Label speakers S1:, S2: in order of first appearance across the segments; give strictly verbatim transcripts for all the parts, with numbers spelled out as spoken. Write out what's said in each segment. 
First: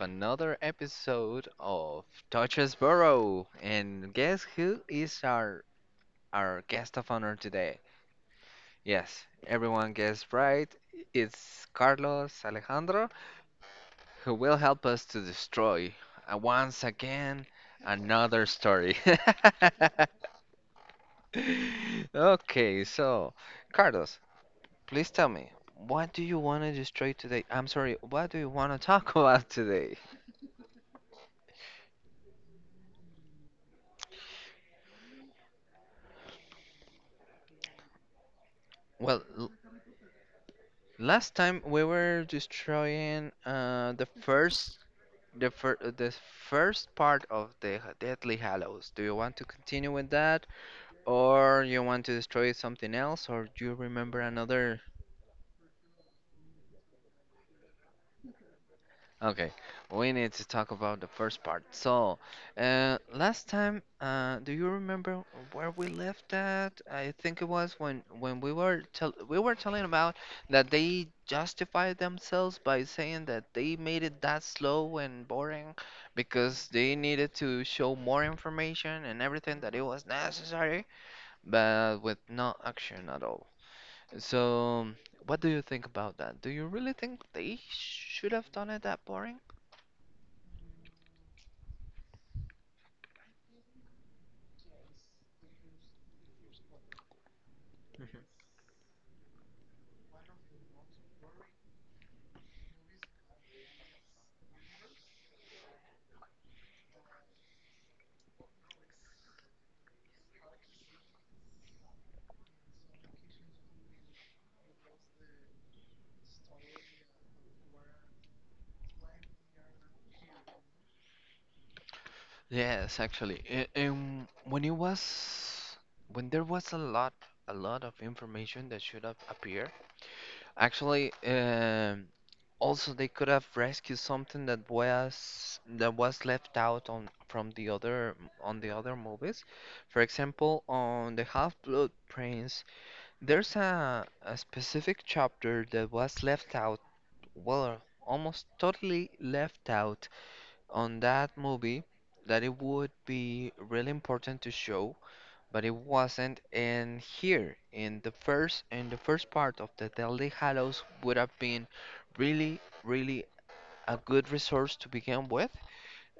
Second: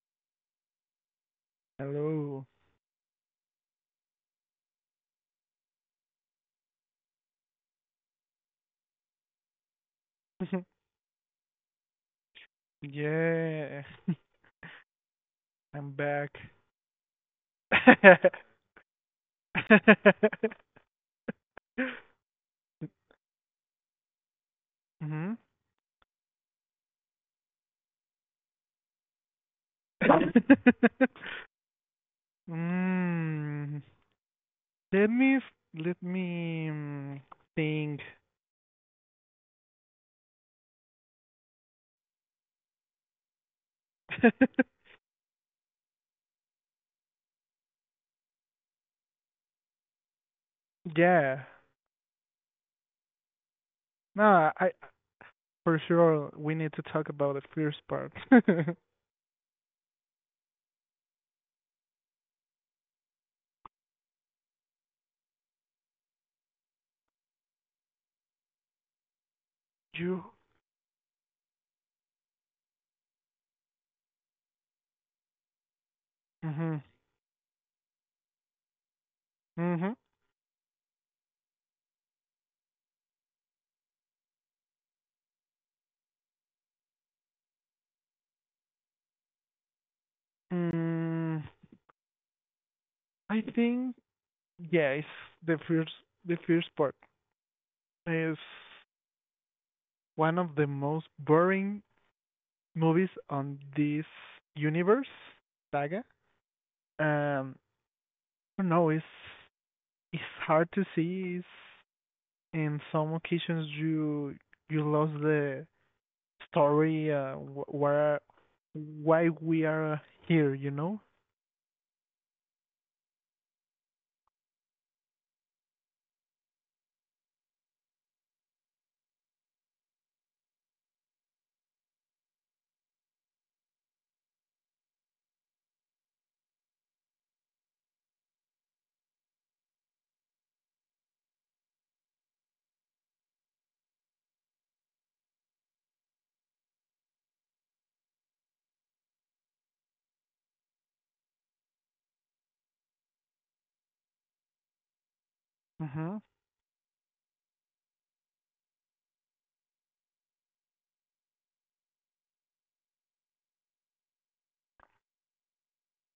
S1: another episode of
S2: Hello.
S1: Touches Burrow. And guess who is our our guest of honor today? Yes, everyone guessed right. It's Carlos Alejandro
S2: Yeah,
S1: who will help us to
S2: I'm
S1: destroy uh,
S2: back.
S1: once again another story. Okay, so Carlos, please tell
S2: Hmm.
S1: me, what do you want to destroy today? I'm sorry, what do you want to talk about today?
S2: Mm. Let me let me mm, think.
S1: Well, last time we were destroying uh the first the first, the first part of the H- Deathly Hallows. Do you want to continue with that,
S2: Yeah.
S1: or you want to destroy something else, or do you remember
S2: No, I
S1: another?
S2: for sure we need to talk about the first part.
S1: Okay, we need to talk about the first part. So, uh, last time, uh, do you remember where we left at? I think it was when when we were tell we were telling about
S2: You.
S1: that they justified themselves by saying that they made it that slow and boring because
S2: Mhm.
S1: they needed to show more information and everything that it
S2: Mhm.
S1: was necessary, but with no action at all. So, what do you think about that? Do you really think they should have done it that boring?
S2: Mm, I think yeah, it's the first the first part is one of the most boring movies on this universe saga. Um, I don't know. It's it's hard to see. It's, in some occasions you you lost the story. Uh, where why we are here? You know.
S1: Yes, actually. a- And when it was when there was a lot a lot of information that should have appeared, actually, um, also they could have rescued something that was that was left out on from the other on the other movies. For example, on the Half-Blood Prince, there's a, a specific chapter that was left out, well, almost totally left out on that movie that it would be really important to show, but it
S2: Mhm.
S1: wasn't. And here in the first in the first part of the Deadly Hallows would have been really, really a good resource to begin with,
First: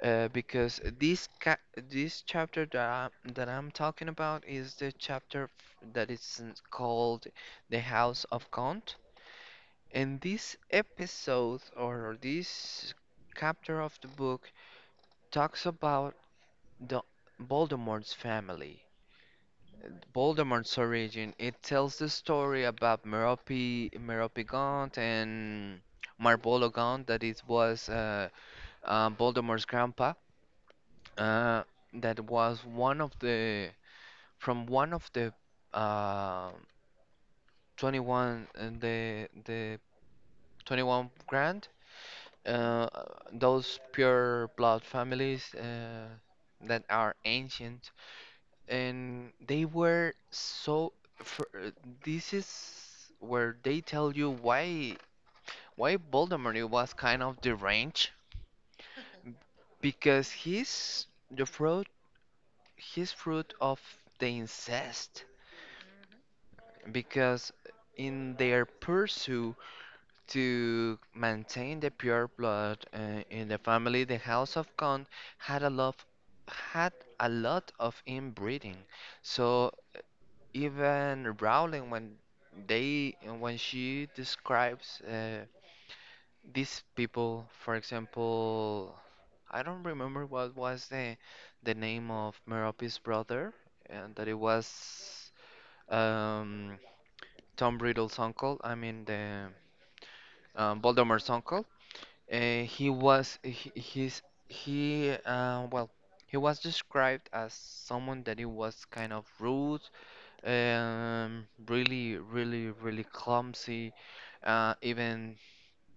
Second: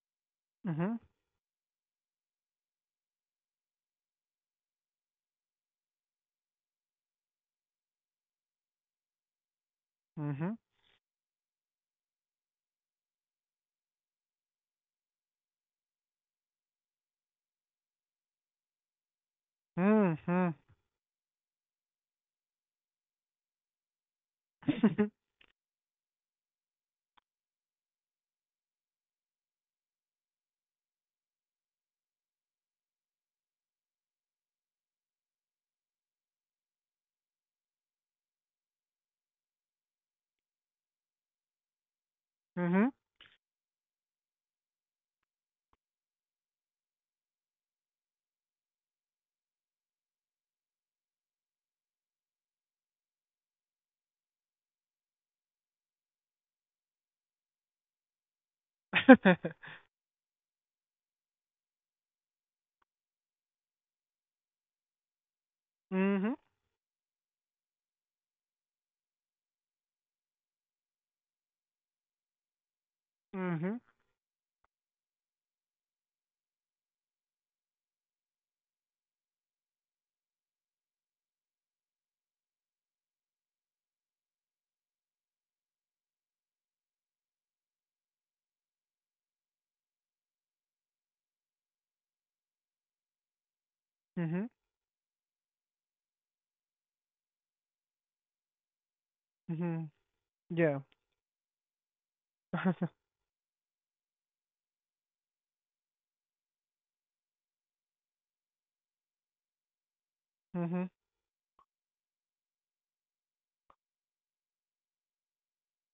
S1: uh, because
S2: Mhm.
S1: this ca this chapter that I'm, that I'm talking about is the chapter f- that is called The House of Count. And
S2: Mhm.
S1: this episode or this chapter of the book talks about the Voldemort's family.
S2: Mhm.
S1: Voldemort's origin. It tells the story about Merope, Meropegant and Marbolo Gaunt, that it was uh, uh, Voldemort's grandpa. Uh, that was one of the from one of the uh, twenty-one and the the twenty-one grand. Uh,
S2: Mhm.
S1: those pure blood families uh, that are ancient and they were so for, this is where they tell you why why Voldemort was kind of deranged because he's the fruit his fruit of the incest,
S2: Mhm.
S1: because in their pursuit to maintain the pure blood uh, in the
S2: Mhm.
S1: family, the house of Khan had a lot had a lot of inbreeding. So even Rowling, when they when she describes uh, these people, for example, I don't remember what was the the name of Merope's brother, and that it
S2: Mhm.
S1: was um, Tom Riddle's uncle. I mean the
S2: Mhm.
S1: um,
S2: Yeah.
S1: Voldemort's uncle. Uh, he was he, he's he uh, well he was described as someone that he was kind of rude,
S2: Mhm.
S1: um, really, really, really clumsy. Uh, even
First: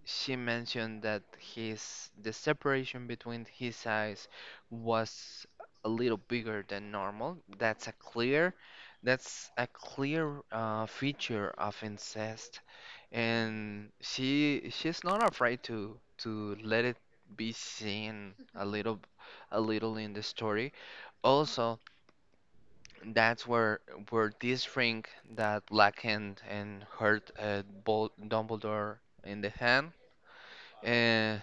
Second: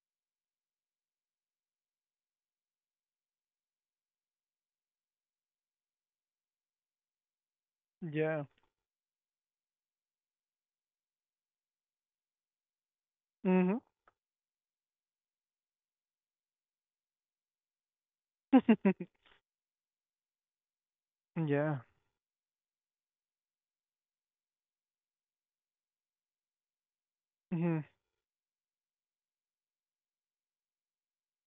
S1: she mentioned that his the separation between his eyes was a little bigger than normal. That's a
S2: Yeah.
S1: clear, that's a clear uh, feature of incest,
S2: Mhm.
S1: and she she's not afraid to to let it be seen a little, a little in the story.
S2: Yeah.
S1: Also, that's where where this ring that Black Hand and hurt uh,
S2: Mhm.
S1: Bol Dumbledore in the hand. Uh,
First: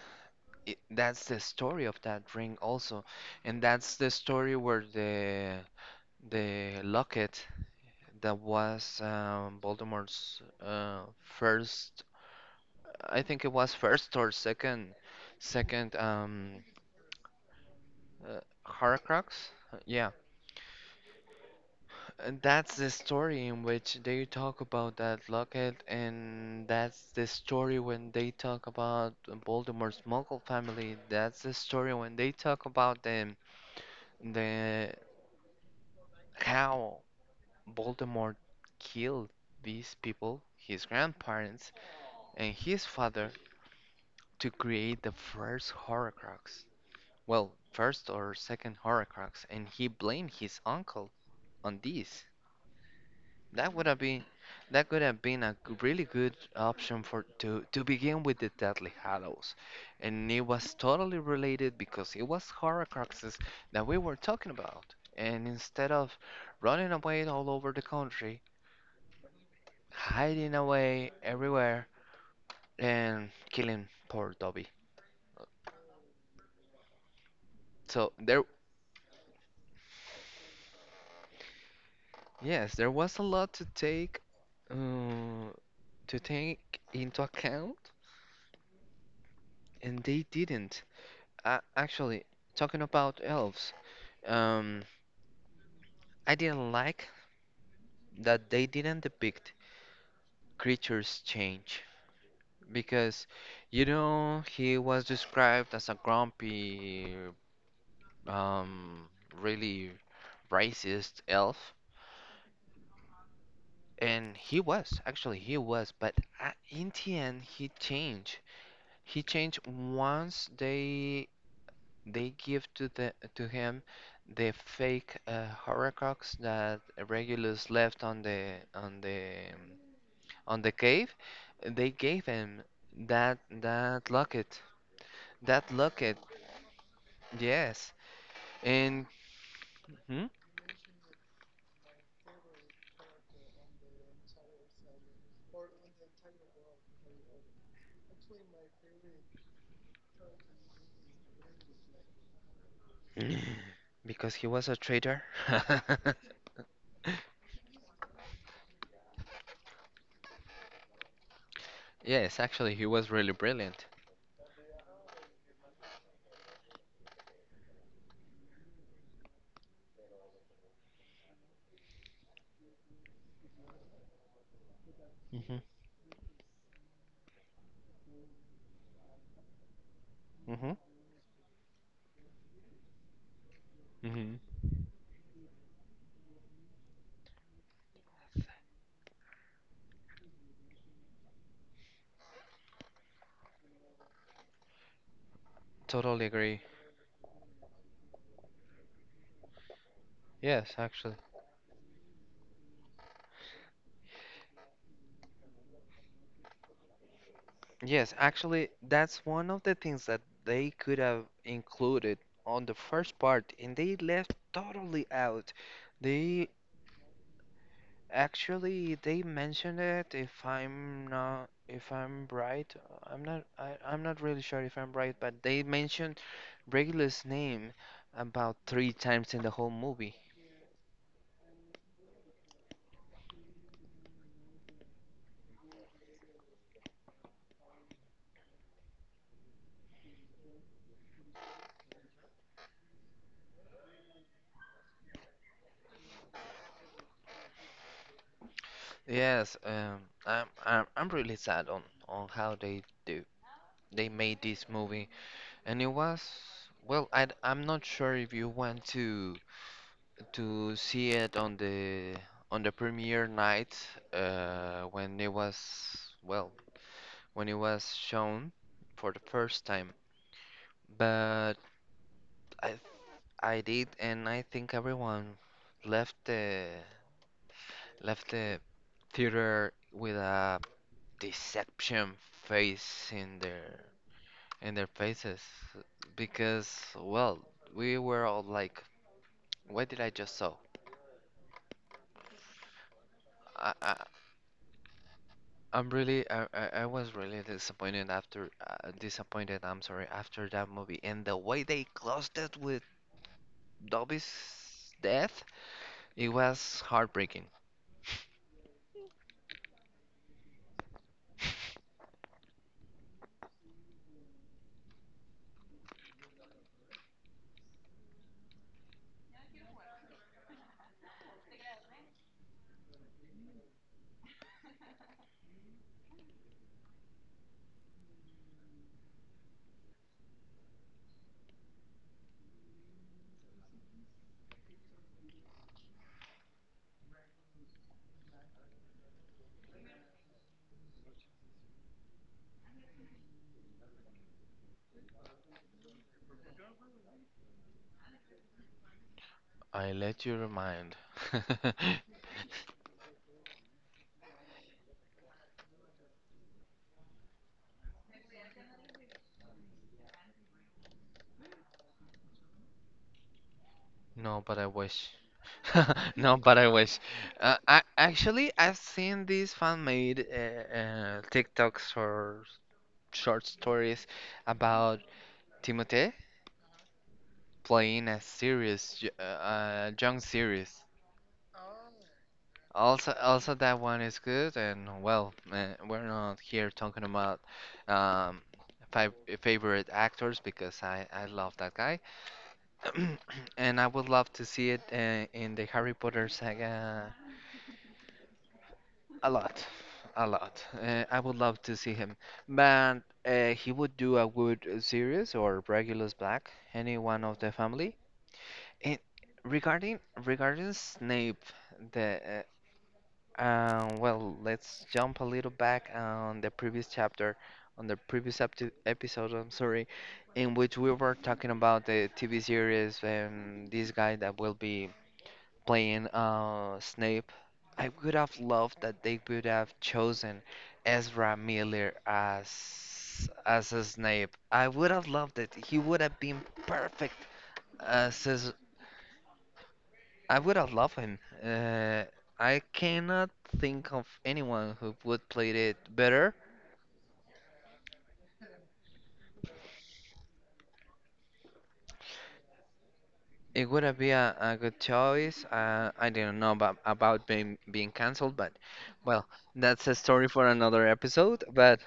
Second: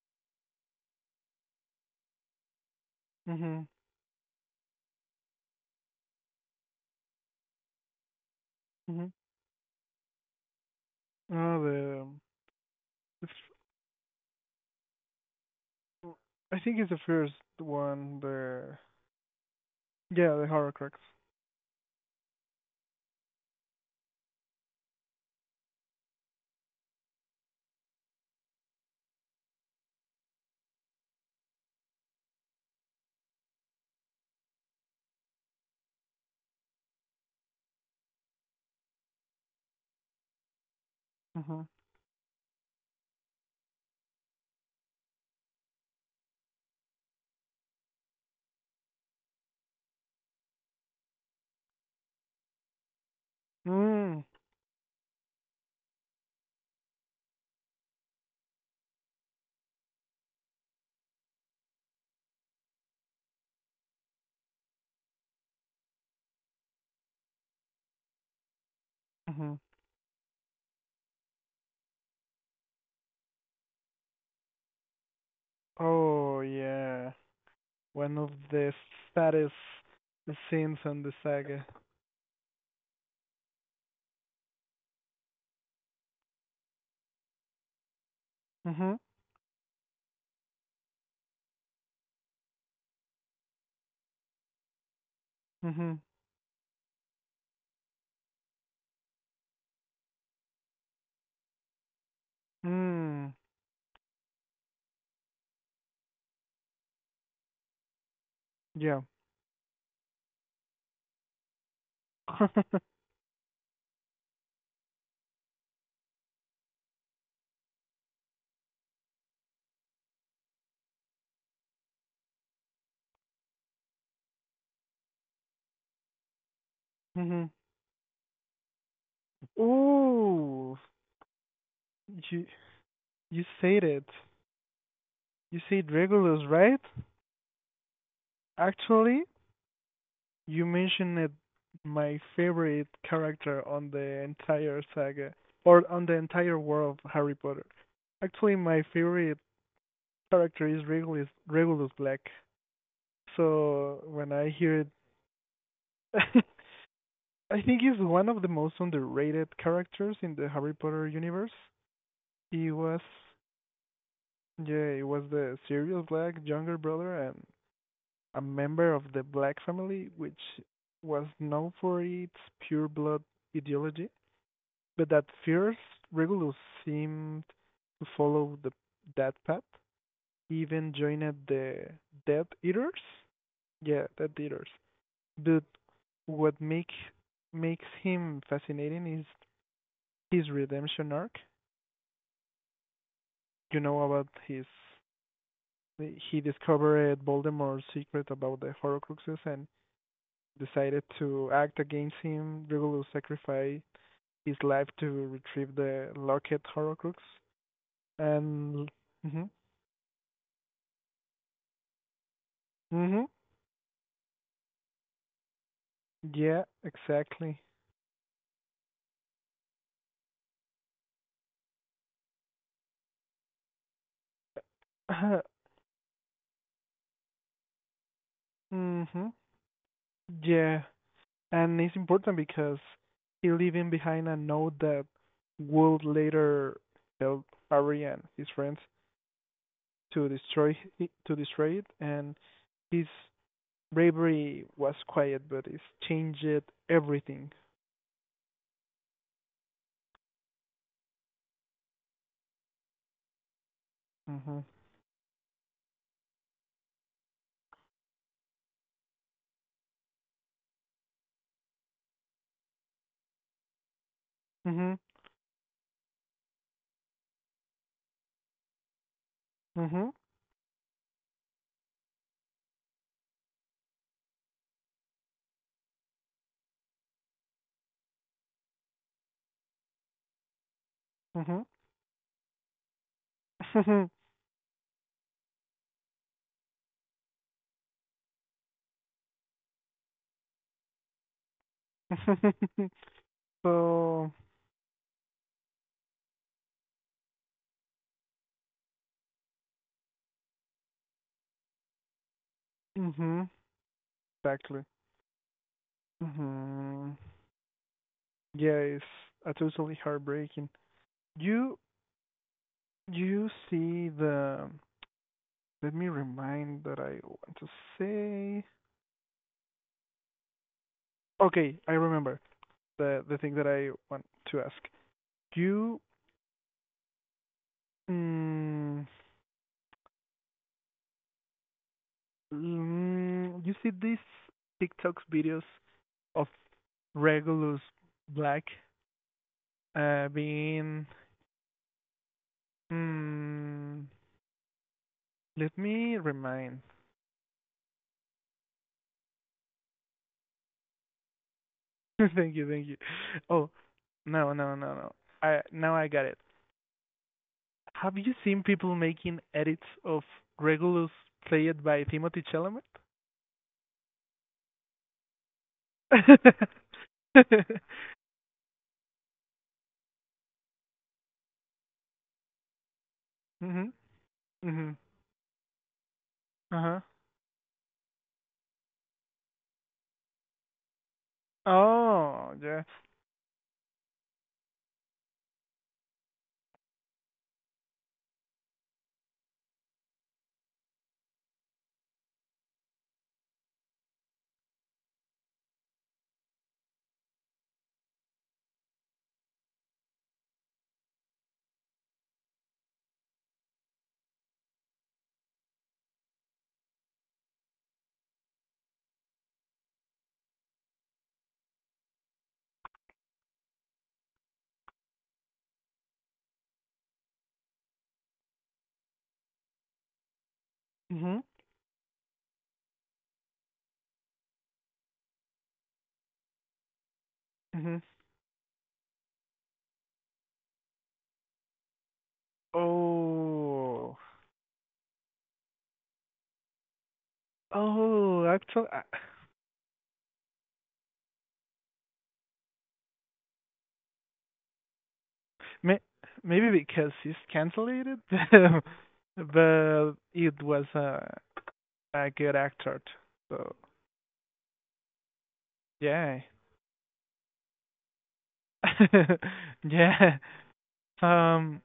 S1: it, that's the story of that ring also, and
S2: Mhm.
S1: that's the story where the the locket that was
S2: Mhm.
S1: um, Voldemort's uh,
S2: Oh, the,
S1: first,
S2: um,
S1: I
S2: the f-
S1: think it was first or second, second
S2: w- I
S1: um,
S2: think it's the first one.
S1: uh,
S2: The
S1: Horcrux. Yeah,
S2: yeah, the Horcrux.
S1: and that's the story in which they talk about that locket, and that's the story when they talk about Voldemort's Muggle family. That's the story when they talk about them, the how Voldemort killed these people, his
S2: Mhm.
S1: grandparents, and his father to create the first Horcrux. Well, first or second Horcrux, and he blamed his uncle on this. That would have
S2: Mm.
S1: been that could have been a g- really good option for to to begin with the Deathly Hallows. And it was totally related because it was Horcruxes that we were talking about. And instead of running away all over the country,
S2: Mhm.
S1: hiding away everywhere and killing poor Dobby.
S2: Oh yeah,
S1: So
S2: one of
S1: there,
S2: the saddest scenes on the saga.
S1: yes, there was a lot to take uh, to take into account,
S2: Mhm.
S1: and they didn't. Uh, actually, talking about elves. Um,
S2: Mhm.
S1: I didn't like that they didn't depict creatures' change, because,
S2: Mm.
S1: you know, he was described as a grumpy,
S2: Yeah.
S1: um, really racist elf, and he was actually he was, but a- in the end he changed. He changed once they they give to the to him the fake uh, horcrux that
S2: Mhm.
S1: Regulus left on the on the um, on the
S2: Ooh,
S1: cave. They gave
S2: you
S1: him that
S2: you said it.
S1: that locket.
S2: You
S1: That
S2: said
S1: locket,
S2: Regulus, right?
S1: yes. And
S2: Actually,
S1: hmm?
S2: You mentioned it, my favorite character on the entire saga, or on the entire world of Harry Potter. Actually, my favorite character is Regulus, Regulus Black. So when
S1: because he
S2: I
S1: was a
S2: hear it,
S1: traitor.
S2: I think he's one of the most underrated characters in the Harry Potter universe.
S1: Yes,
S2: He
S1: actually, he
S2: was,
S1: was really brilliant.
S2: yeah, he was the Sirius Black younger brother and a member of the Black family, which was known for its pure blood ideology. But at
S1: Hmm.
S2: first, Regulus seemed to follow the, that path. He
S1: Hmm.
S2: even joined the Death Eaters. Yeah, Death
S1: Hmm.
S2: Eaters. But what make, makes him fascinating is his redemption arc. You know about his.
S1: Totally
S2: He
S1: agree.
S2: discovered Voldemort's secret about the Horcruxes and
S1: Yes,
S2: decided
S1: actually.
S2: to act against him. Regulus sacrificed his life to retrieve the Locket Horcrux.
S1: Yes, actually,
S2: And.
S1: that's
S2: Mm-hmm.
S1: one of the things that they could have included on the first
S2: Mm-hmm.
S1: part, and they left totally out. They
S2: Yeah, exactly.
S1: actually, they mentioned it. If I'm not, if I'm right, I'm not. I, I'm not really sure if I'm right, but they mentioned Regulus' name about three
S2: Hmm.
S1: times in the whole movie.
S2: Yeah, and it's important because he leaving behind a note that would later help Harry and his friends to destroy it- to destroy it, and his bravery was quiet, but it's changed everything.
S1: Yes, um, I'm, I'm. I'm really sad on on how they do. They made
S2: Mhm.
S1: this movie, and it was. Well, I, I'm not sure if you want to to see it on the on the premiere night uh,
S2: Mhm.
S1: when it was, well, when it was shown for the first time.
S2: Mhm.
S1: But I th- I did, and I think everyone left the left the theater with a deception face in their
S2: Mhm.
S1: in their faces, because, well, we were all like, what did I just saw? I, I
S2: So.
S1: I'm really I, I I was really disappointed after uh, disappointed, I'm sorry, after that movie and the way they closed it with
S2: Mhm. Exactly.
S1: Dobby's death. It was
S2: Mhm.
S1: heartbreaking.
S2: Yeah, it's uh, totally heartbreaking. You you see the let me remind that I want to say okay, I remember the the thing that I want to ask. You mm, mm, you see these TikToks videos of Regulus Black uh being mm, let me remind.
S1: I let you remind.
S2: Thank you, thank you. Oh no no no no. I now I got it. Have you seen people making edits of Regulus played by Timothy Chalamet?
S1: No, but I wish. No, but I wish. Uh, I actually I've seen these fan-made uh, uh, TikToks or short
S2: Mhm.
S1: stories
S2: Mhm.
S1: about Timothée
S2: Uh huh.
S1: playing a serious, y- uh, uh, young series.
S2: Oh yeah.
S1: Also, also that one is good. And well, uh, we're not here talking about um, five favorite actors, because I I love that guy. And I would love to see it uh, in the Harry Potter saga a lot, a lot. Uh, I would love to see him, but uh, he would do a good series or Regulus Black, any one of the family. And regarding regarding Snape, the uh, um, well, let's jump a little back on the previous chapter, on the previous epti- episode, I'm sorry, in which we were
S2: Mhm.
S1: talking about the T V series and this guy that will be playing uh, Snape. I
S2: Mhm.
S1: would have loved that they would have chosen Ezra Miller as as a
S2: Oh.
S1: Snape. I would have loved it. He would have been perfect as
S2: Oh,
S1: his,
S2: actually, I-
S1: I would have loved him. Uh, I cannot think of anyone who would play it
S2: may,
S1: better.
S2: maybe because he's cancelled it, but it was a a good actor.
S1: It
S2: So
S1: would have been a, a good choice. Uh, I didn't
S2: yeah.
S1: know about, about being being cancelled, but, well, that's a story
S2: Yeah.
S1: for another episode. But
S2: Um.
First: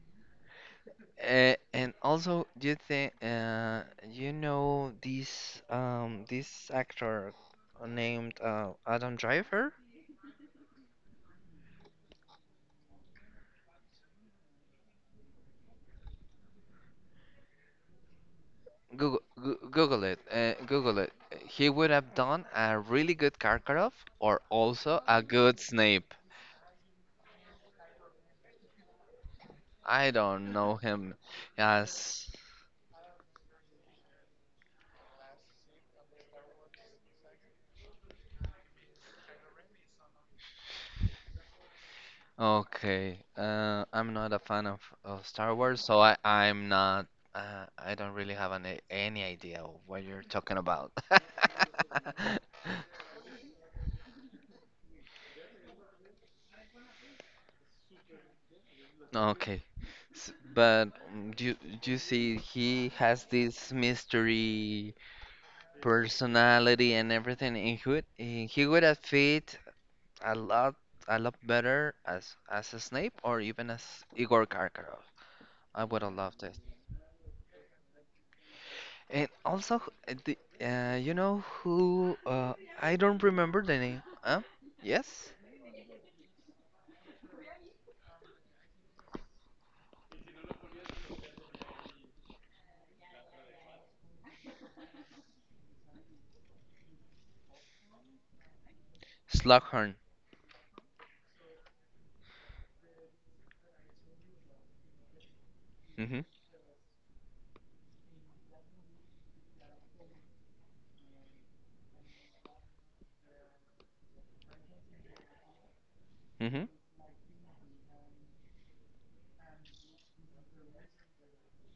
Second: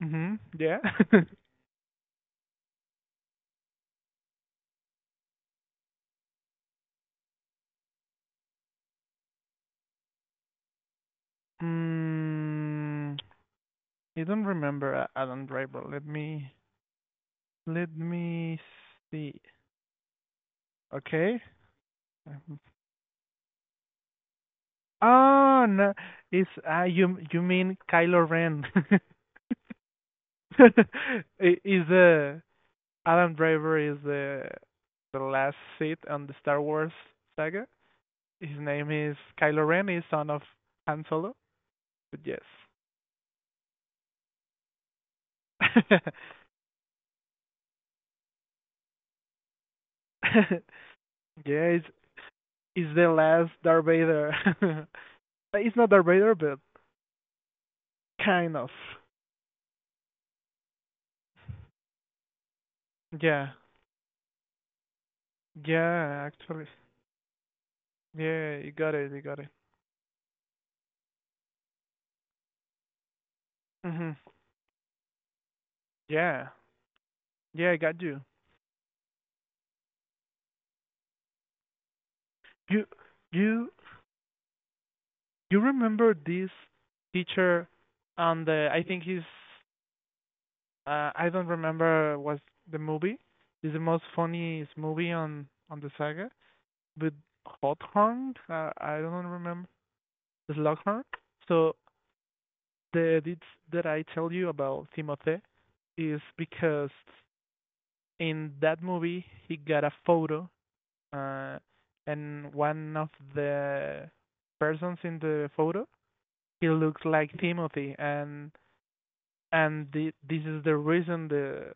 S2: Mhm. Yeah.
S1: Uh, and also, do you think uh, you know this um this actor named uh, Adam Driver?
S2: Mm, I don't remember a- Adam Driver. Let me let me
S1: Google
S2: see.
S1: Goo- Google it. Uh, Google it.
S2: Okay.
S1: He would have done
S2: Um,
S1: a really good Karkaroff or also a good
S2: oh no,
S1: Snape.
S2: it's uh, you you mean Kylo Ren?
S1: I don't know him
S2: I- Is
S1: as.
S2: uh, Adam Driver is the the last Sith on the Star Wars saga? His name is Kylo Ren. He's son of Han Solo. But yes.
S1: Okay, uh, I'm not a fan of, of Star Wars,
S2: Yeah,
S1: so I, I'm not. Uh, I don't really have any, any idea of what you're talking about.
S2: it's, it's the last Darth Vader. It's not Darth Vader, but kind of.
S1: Okay. S but mm, do you, do you see he has
S2: Yeah.
S1: this mystery
S2: Yeah, actually.
S1: personality and everything, and he would he
S2: Yeah,
S1: he
S2: you
S1: would
S2: got
S1: have
S2: it, you got it.
S1: fit a lot a lot better as as a Snape or even as
S2: Mhm.
S1: Igor Karkaroff. I would have loved
S2: Yeah.
S1: it.
S2: Yeah, I got you.
S1: And also uh, the, uh, you know who uh,
S2: You
S1: I don't remember
S2: you
S1: the name. Huh? Yes?
S2: you remember this teacher on the I think he's uh I don't remember was the movie. It's the most funniest movie on on the saga with Slughorn. Uh, I don't remember
S1: Slughorn.
S2: Slughorn. So the edits that I tell you about Timothy
S1: Mm-hmm.
S2: is because in that movie he got a photo uh, and one of the persons in the photo
S1: Mm-hmm.
S2: he looks like Timothy and and the, this is the reason the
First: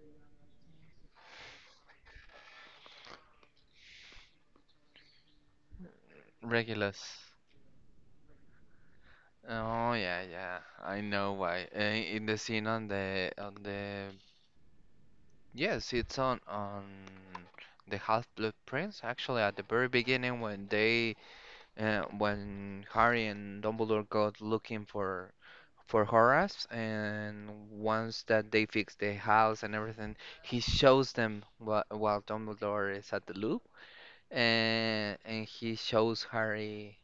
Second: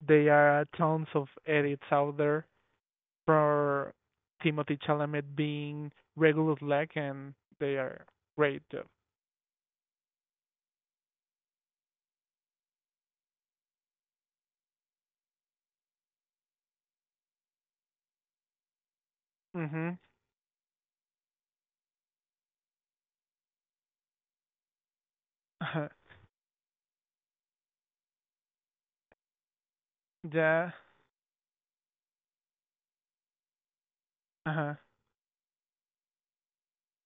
S2: there are tons of edits out there for Timothy Chalamet being regular black
S1: Regulus.
S2: and they are great.
S1: Oh yeah, yeah. I know why. Uh, in the scene on the on the, yes, it's on on the Half-Blood Prince. Actually, at the very
S2: Mhm.
S1: beginning, when they uh, when Harry and Dumbledore go looking for
S2: Uh-huh.
S1: for Horace, and once that they fix the house and everything, he
S2: Yeah.
S1: shows them while, while Dumbledore is at the loop,
S2: Uh-huh.
S1: and and he shows Harry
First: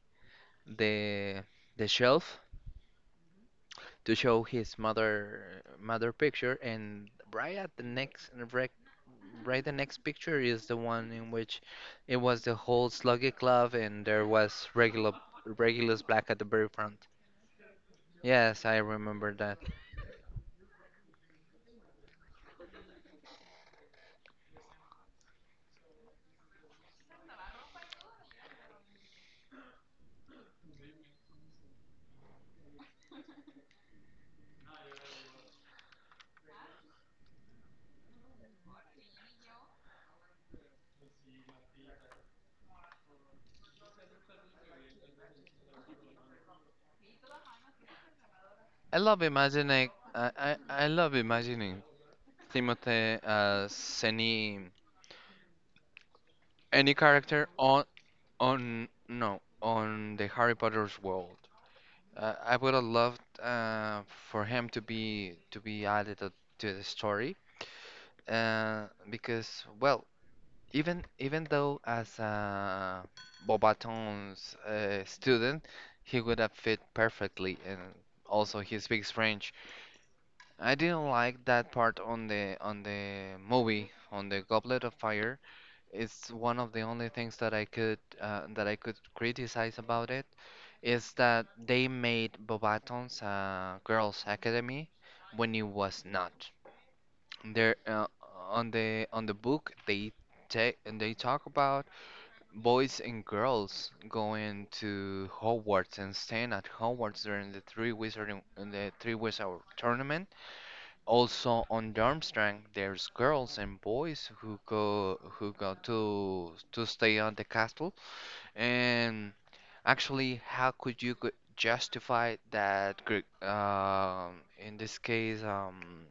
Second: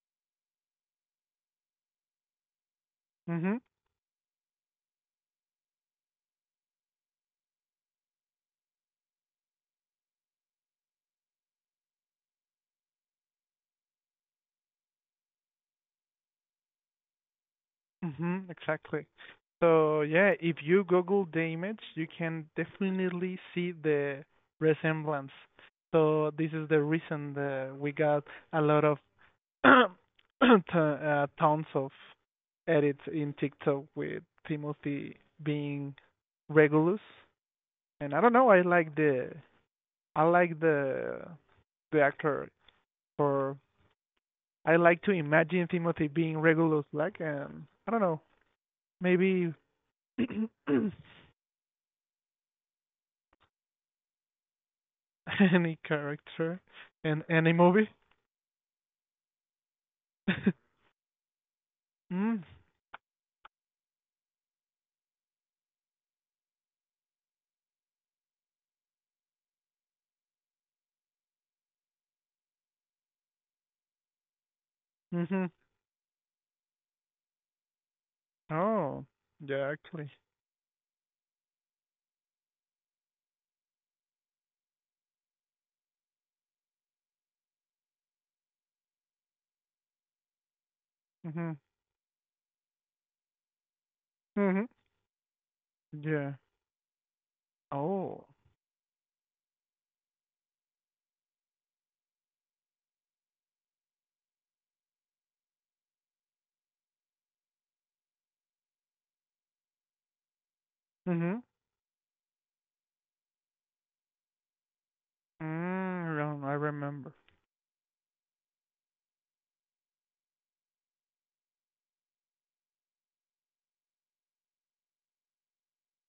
S1: the the shelf
S2: Mhm.
S1: to show his mother mother picture, and right at the next right, right the next picture is the one in which it was the whole Sluggy Club, and there was regular Regulus Black at the very front.
S2: Mm-hmm,
S1: Yes, I
S2: exactly.
S1: remember that.
S2: So yeah, if you Google the image, you can definitely see the resemblance. So this is the reason that we got a lot of t- uh, tons of edits in TikTok with Timothy being Regulus. And I don't know, I like the I like the the actor or I like to imagine Timothy being Regulus Black and I don't know,
S1: I love
S2: maybe
S1: imagining. I, I, I love imagining Timothy as any
S2: any character
S1: any
S2: in
S1: character
S2: any
S1: on
S2: movie?
S1: on no on the Harry Potter's world. Uh,
S2: Mm.
S1: I would have loved uh, for him to be to be added uh, to the story, uh, because, well, even even though as a Bobaton's uh,
S2: Mhm.
S1: student, he would have fit perfectly, and also he
S2: Oh.
S1: speaks French.
S2: Yeah, actually.
S1: I didn't like that part on the on the movie on the Goblet of Fire. It's one of the only things that I could uh, that I could criticize about it is that
S2: Mhm.
S1: they made Bobatons a girls'
S2: Mhm.
S1: academy when it was
S2: Yeah.
S1: not. There uh,
S2: Oh.
S1: on the on the book they take and they talk about boys and girls going to Hogwarts and staying at Hogwarts during the three wizarding in the three wizard tournament.
S2: Mhm.
S1: Also on Durmstrang, there's girls and boys who go who go
S2: Mm, yeah, I
S1: to to
S2: remember.
S1: stay on the castle and actually, how could you go- justify that Gre- um in this case, um,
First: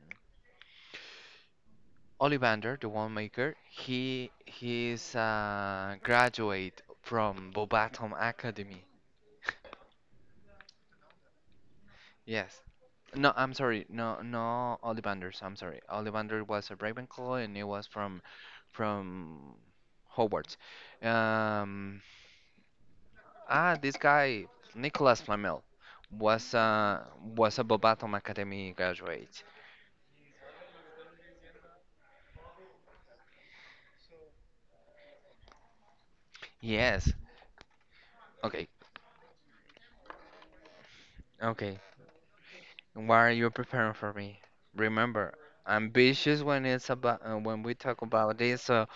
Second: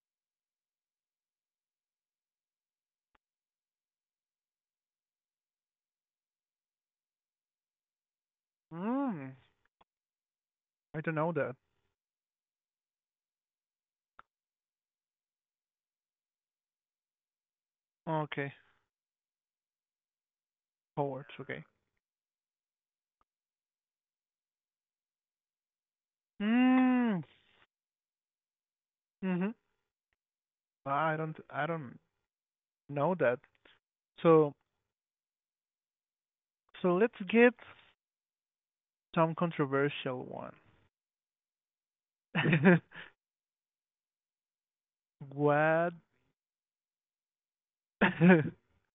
S1: Ollivander, the winemaker, he he is a graduate from Bobatom Academy.
S2: Mm. I don't know that.
S1: Yes. No, I'm sorry. No, no, Ollivanders. I'm sorry. Ollivander was a Ravenclaw, and he was from
S2: Okay.
S1: from Hogwarts.
S2: Forwards. Okay.
S1: Um, ah, this guy, Nicholas Flamel, was a
S2: Mm.
S1: was a Bobatom Academy graduate.
S2: Mhm. I don't. I don't know that. So. So let's
S1: Yes.
S2: get
S1: Okay.
S2: some controversial one.
S1: Okay. What are you preparing for me? Remember,
S2: What?
S1: ambitious when it's about uh, when we talk about this. So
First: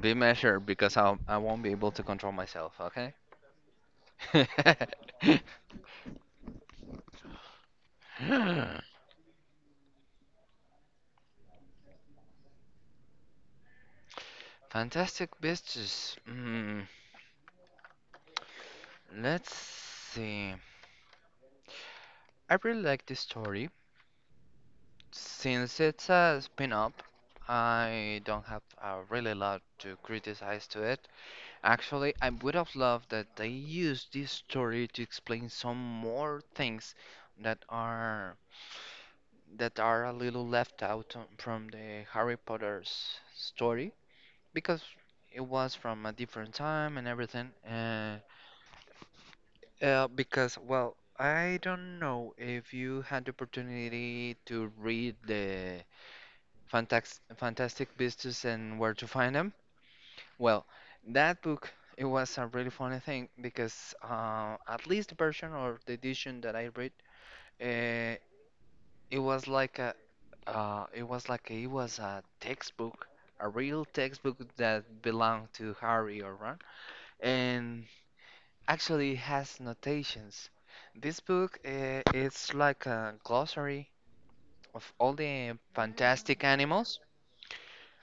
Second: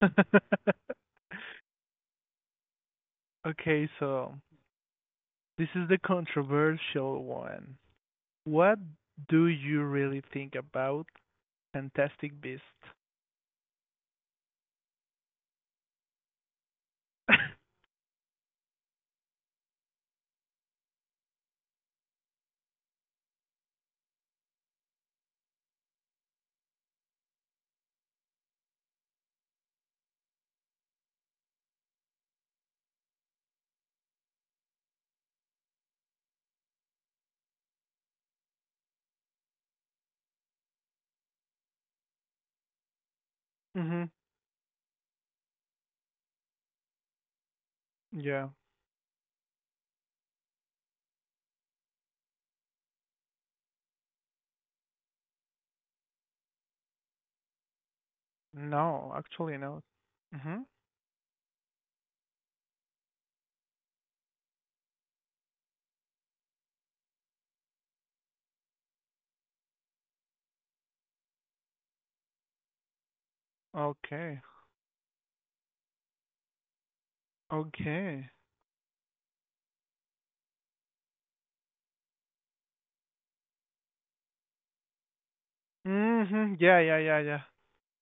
S1: be measured because I I won't be able to control myself. Okay.
S2: Okay, so this is the controversial one. What do you really think about Fantastic Beast?
S1: Fantastic business. Mm, let's see. I really like this story since it's a spin-off. I don't have a really lot to criticize to it. Actually, I would have loved that they used this story to explain some more things that are that are a little left out on- from the Harry Potter's story
S2: Mhm.
S1: because it was from a different time and everything. Uh,
S2: Yeah.
S1: uh, because well, I don't know if you had the opportunity to read the Fantax Fantastic Beasts and Where to
S2: No,
S1: Find Them.
S2: actually no.
S1: Well,
S2: Mhm.
S1: that book, it was a really funny thing because uh, at least the version or the edition that I read, uh, it was like a, uh, it was like it was a textbook, a real textbook
S2: Okay.
S1: that belonged to Harry or Ron, and
S2: Okay.
S1: actually has notations. This book, uh, it's like a glossary of all the fantastic
S2: Mhm. Yeah, yeah,
S1: animals
S2: yeah, yeah.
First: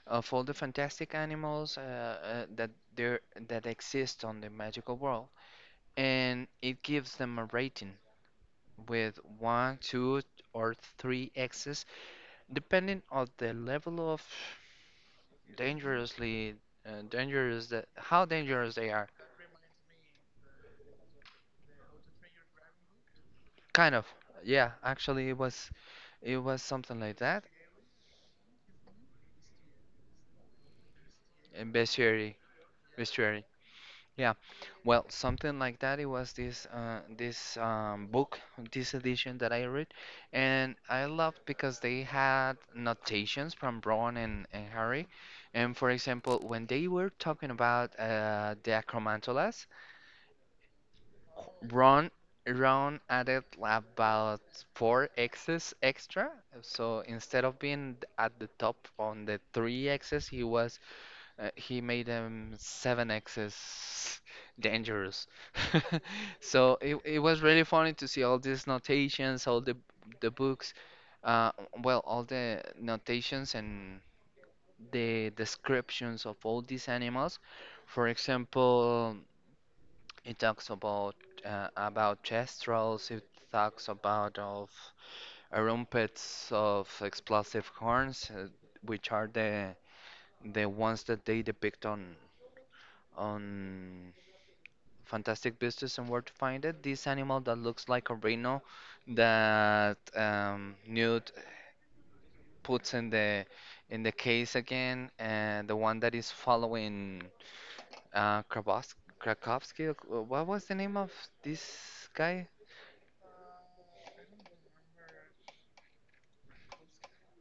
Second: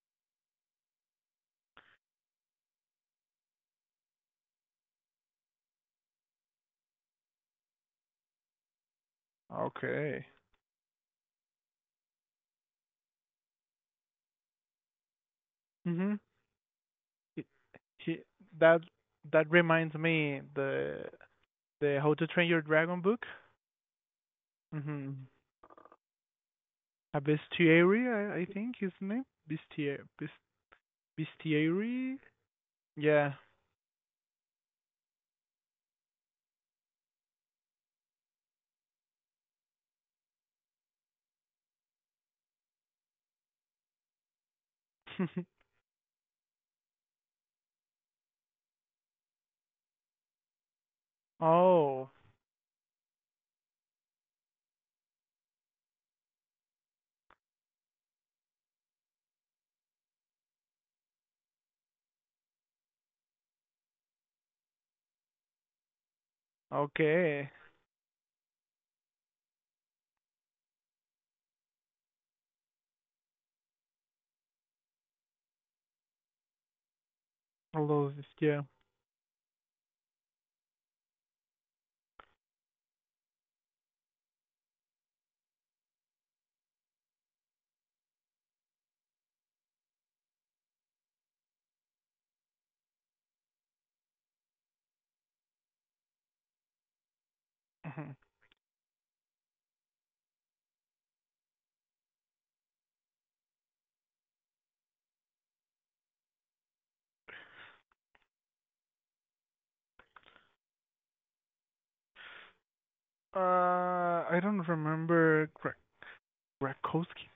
S1: of all the fantastic animals uh, uh, that there that exist on the magical world, and it gives them a rating with one, two,
S2: Okay.
S1: or three X's, depending on the level of
S2: Mhm.
S1: dangerously uh,
S2: He,
S1: dangerous that
S2: he
S1: how dangerous
S2: that
S1: they are.
S2: that reminds me the the How to Train Your Dragon book.
S1: Kind of, yeah. Actually,
S2: Mhm.
S1: it was it was something like
S2: A
S1: that
S2: bestiary, I, I think his name. Bestiary.
S1: in
S2: Bestiary.
S1: bestiary,
S2: Yeah.
S1: bestiary. Yeah, well, something like that. It was this uh, this um, book, this edition that I read, and I loved because they had notations from Ron and, and Harry. And for example, when they were talking about uh, the acromantolas, Ron
S2: Oh,
S1: Ron added about four X's extra. So instead of being at the top on the three X's, he was uh, he made them seven x's dangerous. So it, it was
S2: okay.
S1: really funny to see all these notations, all the the books, uh, well, all the notations and the descriptions of all these animals.
S2: I
S1: For
S2: love this, yeah.
S1: example, it talks about uh, about kestrels, it talks about of uh, rumpets of explosive horns, uh, which are the the ones that they depict on on Fantastic Beasts and Where to Find It. This animal that looks like a
S2: Mhm.
S1: rhino that um, Newt puts in the in the case again, and the one that is following uh, Krabowsk- Krakowski. uh, What was the name of this guy?
S2: Uh, I don't remember Gra Grakowski.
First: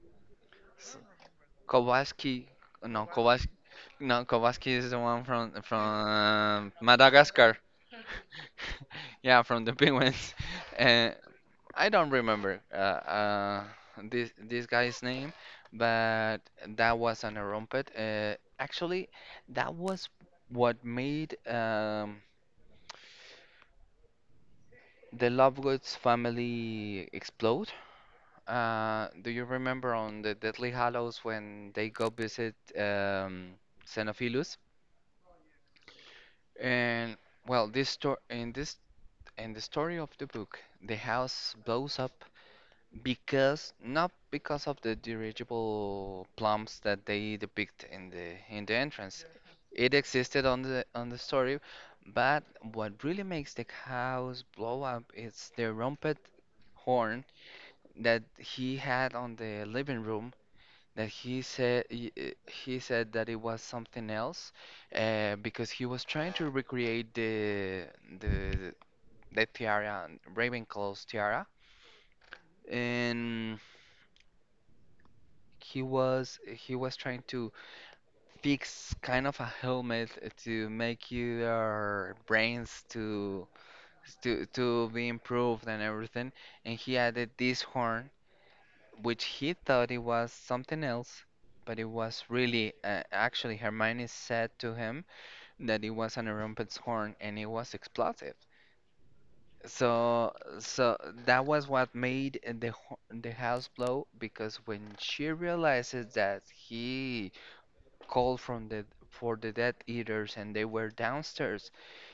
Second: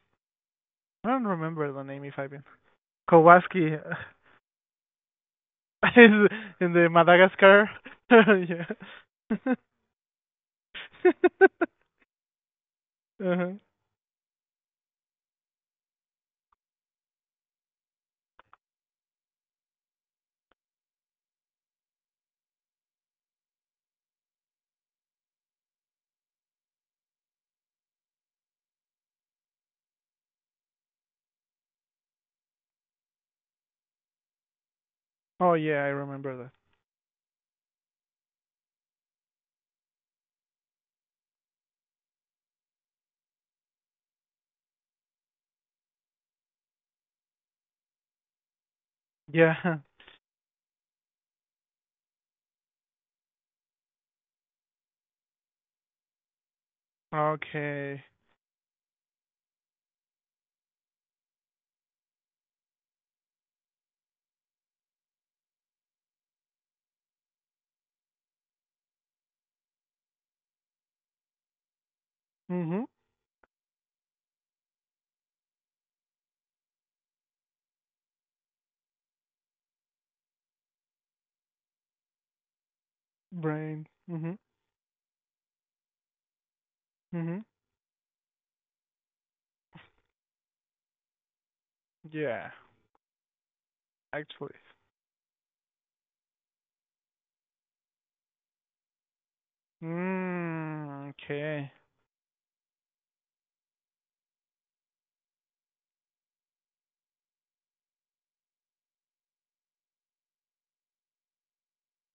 S1: S-
S2: I don't remember the name if I've been.
S1: Kowalski. No, Kowalski.
S2: Kowalski is
S1: No, Kowalski is the one from
S2: in
S1: from
S2: the
S1: Madagascar.
S2: Madagascar.
S1: Yeah,
S2: Yeah.
S1: from the penguins. Uh, I don't remember uh,
S2: Uh-huh.
S1: uh, this this guy's name, but that was an rumpet. Uh, actually, that was what made um, the Lovegoods family explode. Uh, do you remember on the Deadly Hallows when they go visit um, Xenophilus?
S2: Oh yeah, I remember that.
S1: And well, this story in this in the story of the book, the house blows up because not because of the dirigible plums that they depict in the in the entrance.
S2: Yeah.
S1: It existed on the on the story, but what really makes the house blow up is the trumpet horn
S2: Okay.
S1: that he had on the living room that he said he, uh, he said that it was something else uh, because he was trying to recreate the the the tiara, Ravenclaw's tiara,
S2: Mm-hmm.
S1: and he was he was trying to fix kind of a helmet to make your brains to
S2: Brain. Mm-hmm.
S1: to to be improved and everything, and he added
S2: Mm-hmm.
S1: this horn which he thought it was something else, but it was
S2: Yeah,
S1: really uh, actually Hermione said
S2: actually.
S1: to him that it was an Rumpet's horn and it was explosive, so so
S2: Mm,
S1: that was
S2: okay.
S1: what made the ho- the house blow because when she realizes that he called from the for the Dead Eaters and they were downstairs.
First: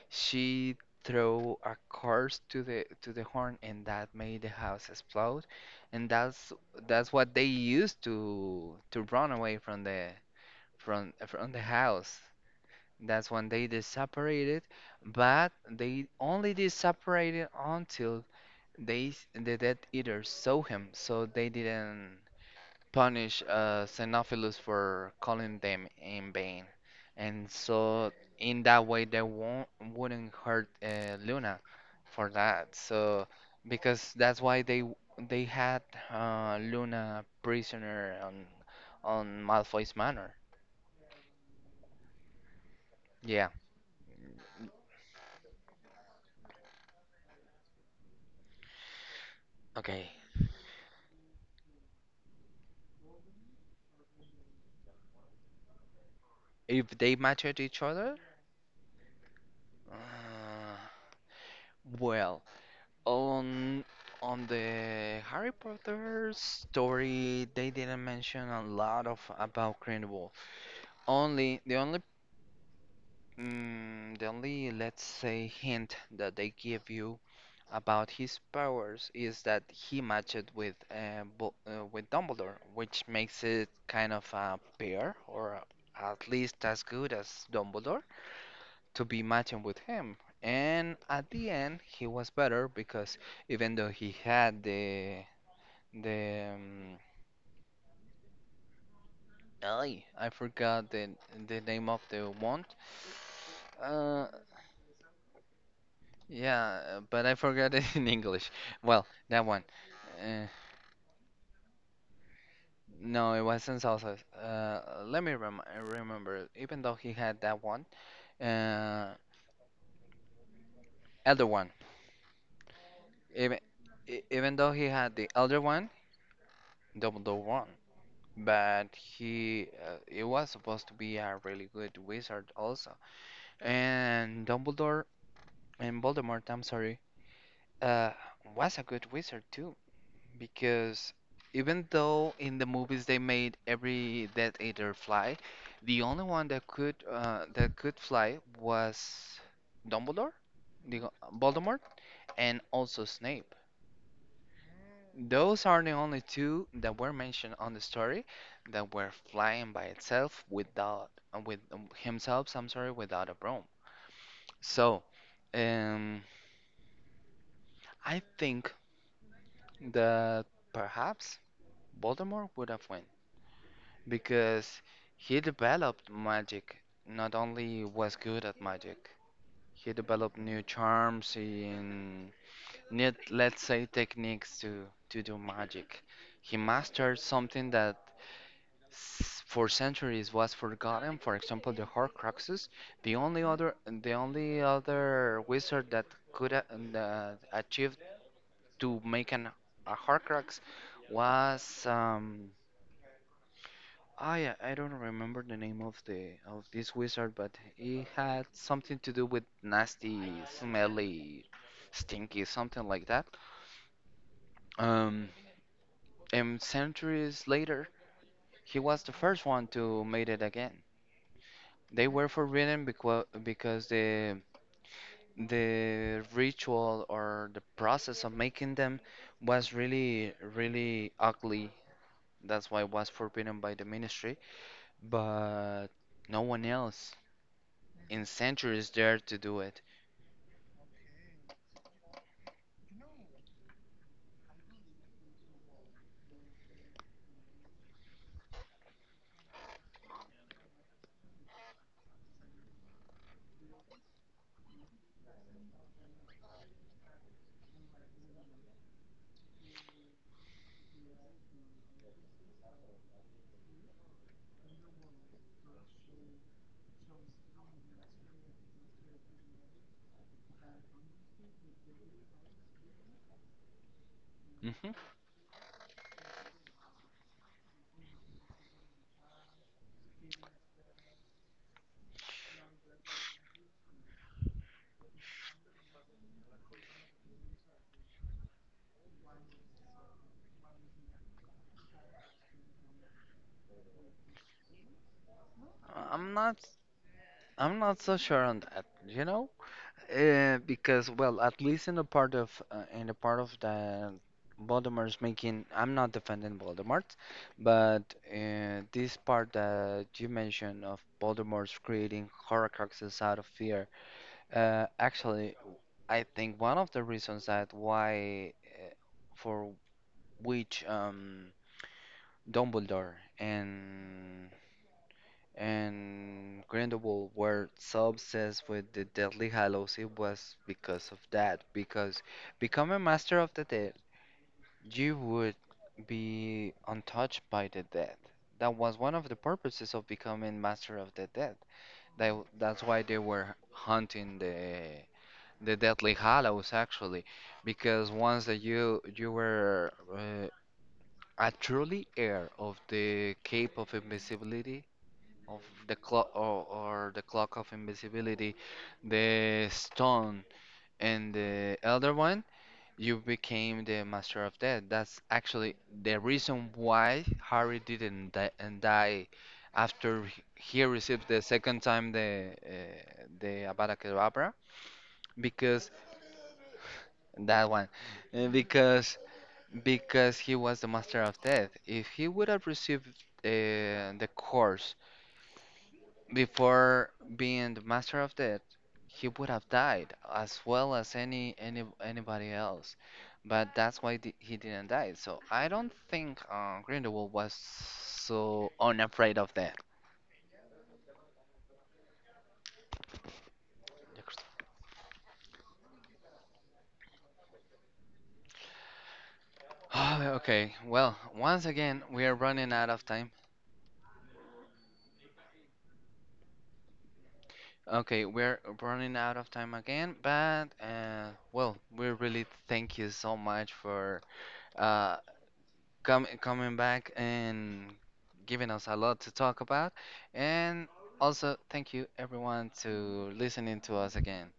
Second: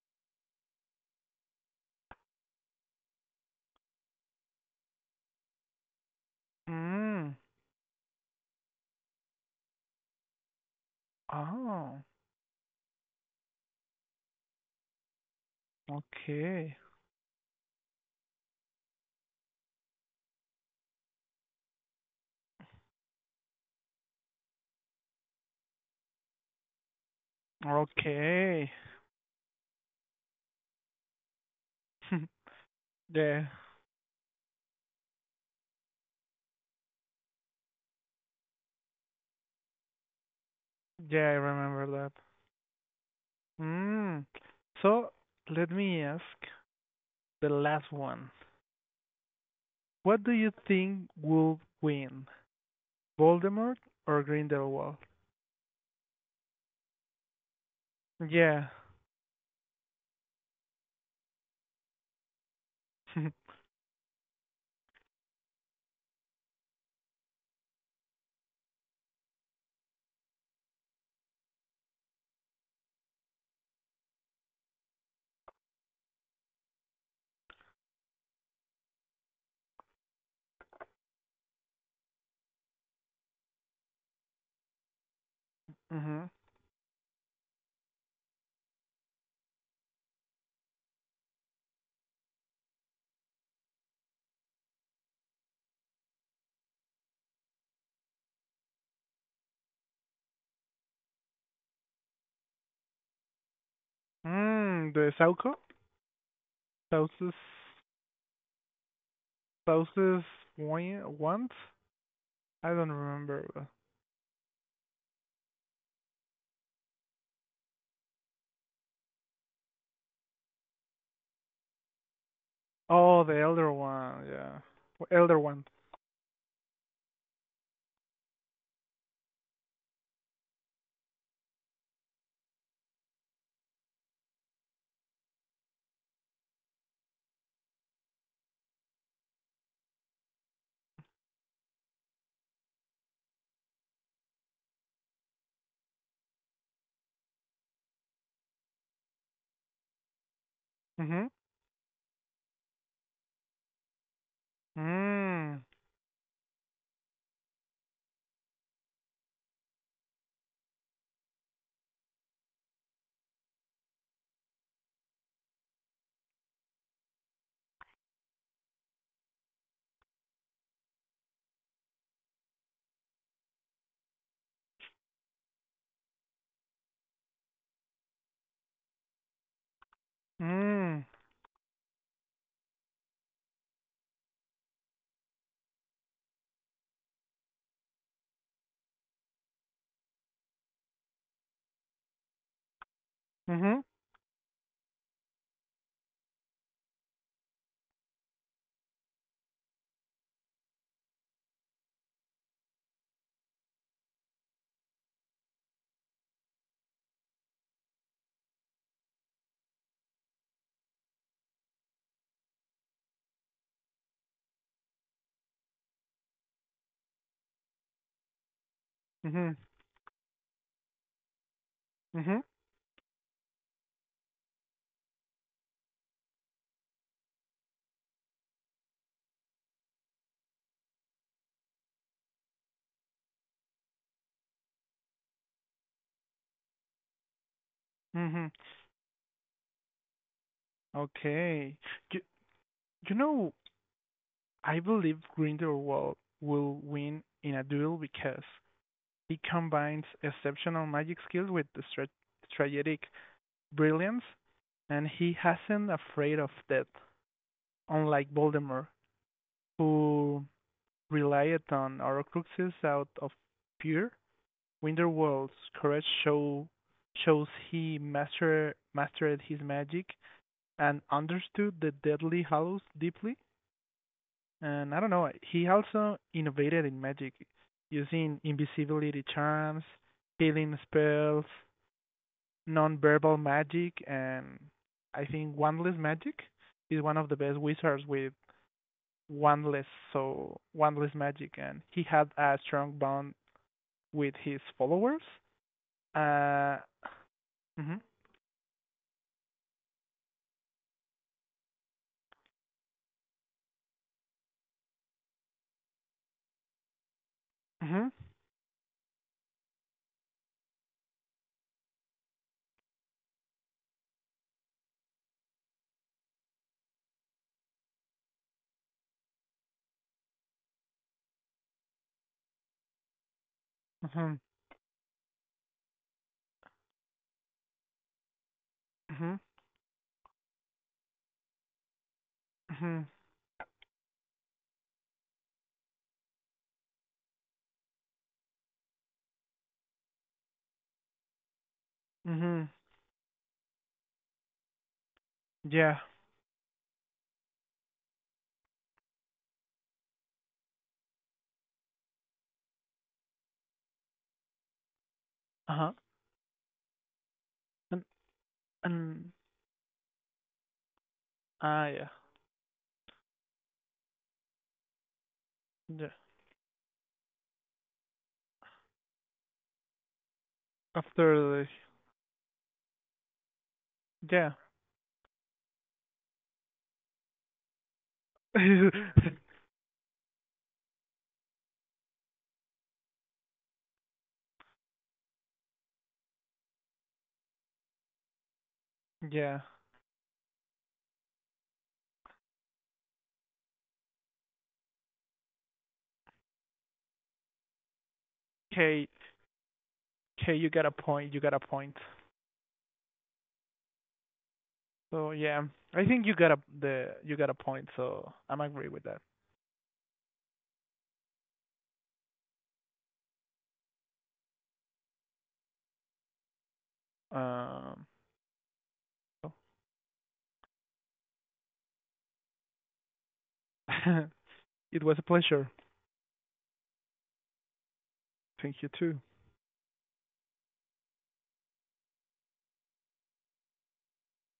S1: She threw a curse to the to the horn, and that made the house explode. And that's that's what
S2: Mm.
S1: they used to to run away from the from from the
S2: Oh.
S1: house. That's when they did separated, but they only did
S2: Okay.
S1: separated until they the Dead Eaters saw him, so they didn't punish uh, Xenophilus for calling them in vain. And so, in
S2: Okay.
S1: that way, they won't wouldn't hurt uh, Luna for that. So,
S2: Yeah.
S1: because that's why they they had uh, Luna prisoner on on Malfoy's Manor.
S2: Yeah, I remember that.
S1: Yeah.
S2: Mm. So let me ask the last one.
S1: Okay.
S2: What do you think will win, Voldemort or Grindelwald?
S1: If they matched each other,
S2: Yeah.
S1: uh, well, on on the Harry Potter story, they didn't mention a lot of about Green Only the only mm, the only, let's say, hint that they give you about his powers is that he matched with uh, Bu- uh, with Dumbledore, which makes it kind of a pair, or
S2: Mhm.
S1: at least as good as Dumbledore to be matching with him. And at the end, he was better because even though he had the the um, ay, I forgot the the name of the wand. Uh,
S2: Mm, the Sauco?
S1: Yeah, but
S2: Sauce's
S1: I forgot it in English. Well, that one.
S2: Sauce's
S1: Uh,
S2: one once? I don't
S1: no, it
S2: remember.
S1: wasn't salsa. Uh, let me rem remember. Even though he had that one, uh, elder one.
S2: Oh, the
S1: Even
S2: elder
S1: e-
S2: one. Yeah,
S1: even though he had the
S2: elder
S1: elder
S2: one.
S1: one, double the one. But he, uh, it was supposed to be a really good wizard also. And Dumbledore and Voldemort, I'm sorry, uh, was a good wizard too. Because even though in the movies they made every Death Eater fly, the only one that could uh, that could fly was Dumbledore, the
S2: Mhm.
S1: Voldemort, and also Snape.
S2: Mm.
S1: Those are the only two that were mentioned on the story that were flying by itself without uh, with um, himself, I'm sorry, without a broom. So, um, I think that perhaps Voldemort would have won, because he developed magic. Not only was good at magic, he developed new
S2: Mm.
S1: charms and new, let's say, techniques to to do magic. He mastered something that s- for centuries was forgotten. For example, the Horcruxes. The only other,
S2: Mhm.
S1: the only other wizard that could a- that achieved to make an a Horcrux was um, I uh, I don't remember the name of the of this wizard, but he had something to do with nasty, smelly, stinky, something like that. Um, and centuries later, he was the first
S2: Mhm.
S1: one to made it again. They were
S2: Mhm.
S1: forbidden because because the the ritual or the process of making them was really really ugly. That's why it was forbidden by the ministry, but no one else in
S2: Mhm.
S1: centuries there to do it.
S2: Okay. You, you know, I believe Grindelwald will win in a duel because he combines exceptional magic skills with the stra strategic brilliance, and he hasn't afraid of death, unlike Voldemort, who relied on Horcruxes out of fear. Grindelwald's courage show, shows he master, mastered his magic and understood the Deadly Hallows deeply.
S1: Hmm.
S2: And I don't know, he also innovated in magic using invisibility charms, healing spells, non-verbal magic, and I think wandless magic. He's one of the best wizards with wandless, so wandless magic, and he had a strong bond with his followers.
S1: I'm not,
S2: Uh,
S1: I'm
S2: mhm,
S1: not so sure on that, you know? Uh, because well, at least in the part of uh, in the part of the Voldemort's making, I'm not defending Voldemort, but
S2: mhm,
S1: uh, this part that you mentioned of Voldemort's creating Horcruxes out of fear, uh, actually, I think one of the reasons that why uh, for which um, Dumbledore
S2: mhm,
S1: and and Grindelwald were so obsessed with the
S2: mhm,
S1: Deathly Hallows, it was because of that. Because become a
S2: mhm,
S1: master of the dead, you would be untouched by the dead. That was one of the purposes of becoming master of the dead. That,
S2: mhm,
S1: that's why they were hunting the the
S2: yeah,
S1: Deathly Hallows, actually, because once that you you were uh, a truly heir of the Cape of Invisibility, of
S2: uh huh,
S1: the clock, or, or the clock of
S2: and
S1: invisibility,
S2: and
S1: the stone and the
S2: ah, yeah.
S1: elder one, you became the master of death. That's actually
S2: Yeah.
S1: the reason why Harry didn't die, and die after he he received the
S2: After
S1: second time the uh, the Avada
S2: the yeah.
S1: Kedavra, because that one Uh, because because he was the master of death. If he would have received uh, the course before being the master of death, he would
S2: Yeah.
S1: have died as well as any, any anybody else. But that's why di- he didn't die. So I don't think uh, Grindelwald was so
S2: Hey,
S1: unafraid of death.
S2: hey, you got a point. You got a point. So yeah, I think you got a the you got a point. So I'm agree with that.
S1: Oh, okay, well, once again, we are running out of time.
S2: Um,
S1: Okay, we're running out of
S2: so
S1: time again, but uh, well, we really thank you so much for
S2: it
S1: uh,
S2: was a pleasure.
S1: com coming back and giving
S2: Thank
S1: us
S2: you
S1: a lot
S2: too.
S1: to talk about. And also, thank you everyone to listening to us again.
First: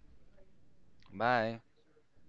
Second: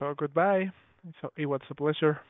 S2: So goodbye. So it was
S1: Bye.
S2: a pleasure.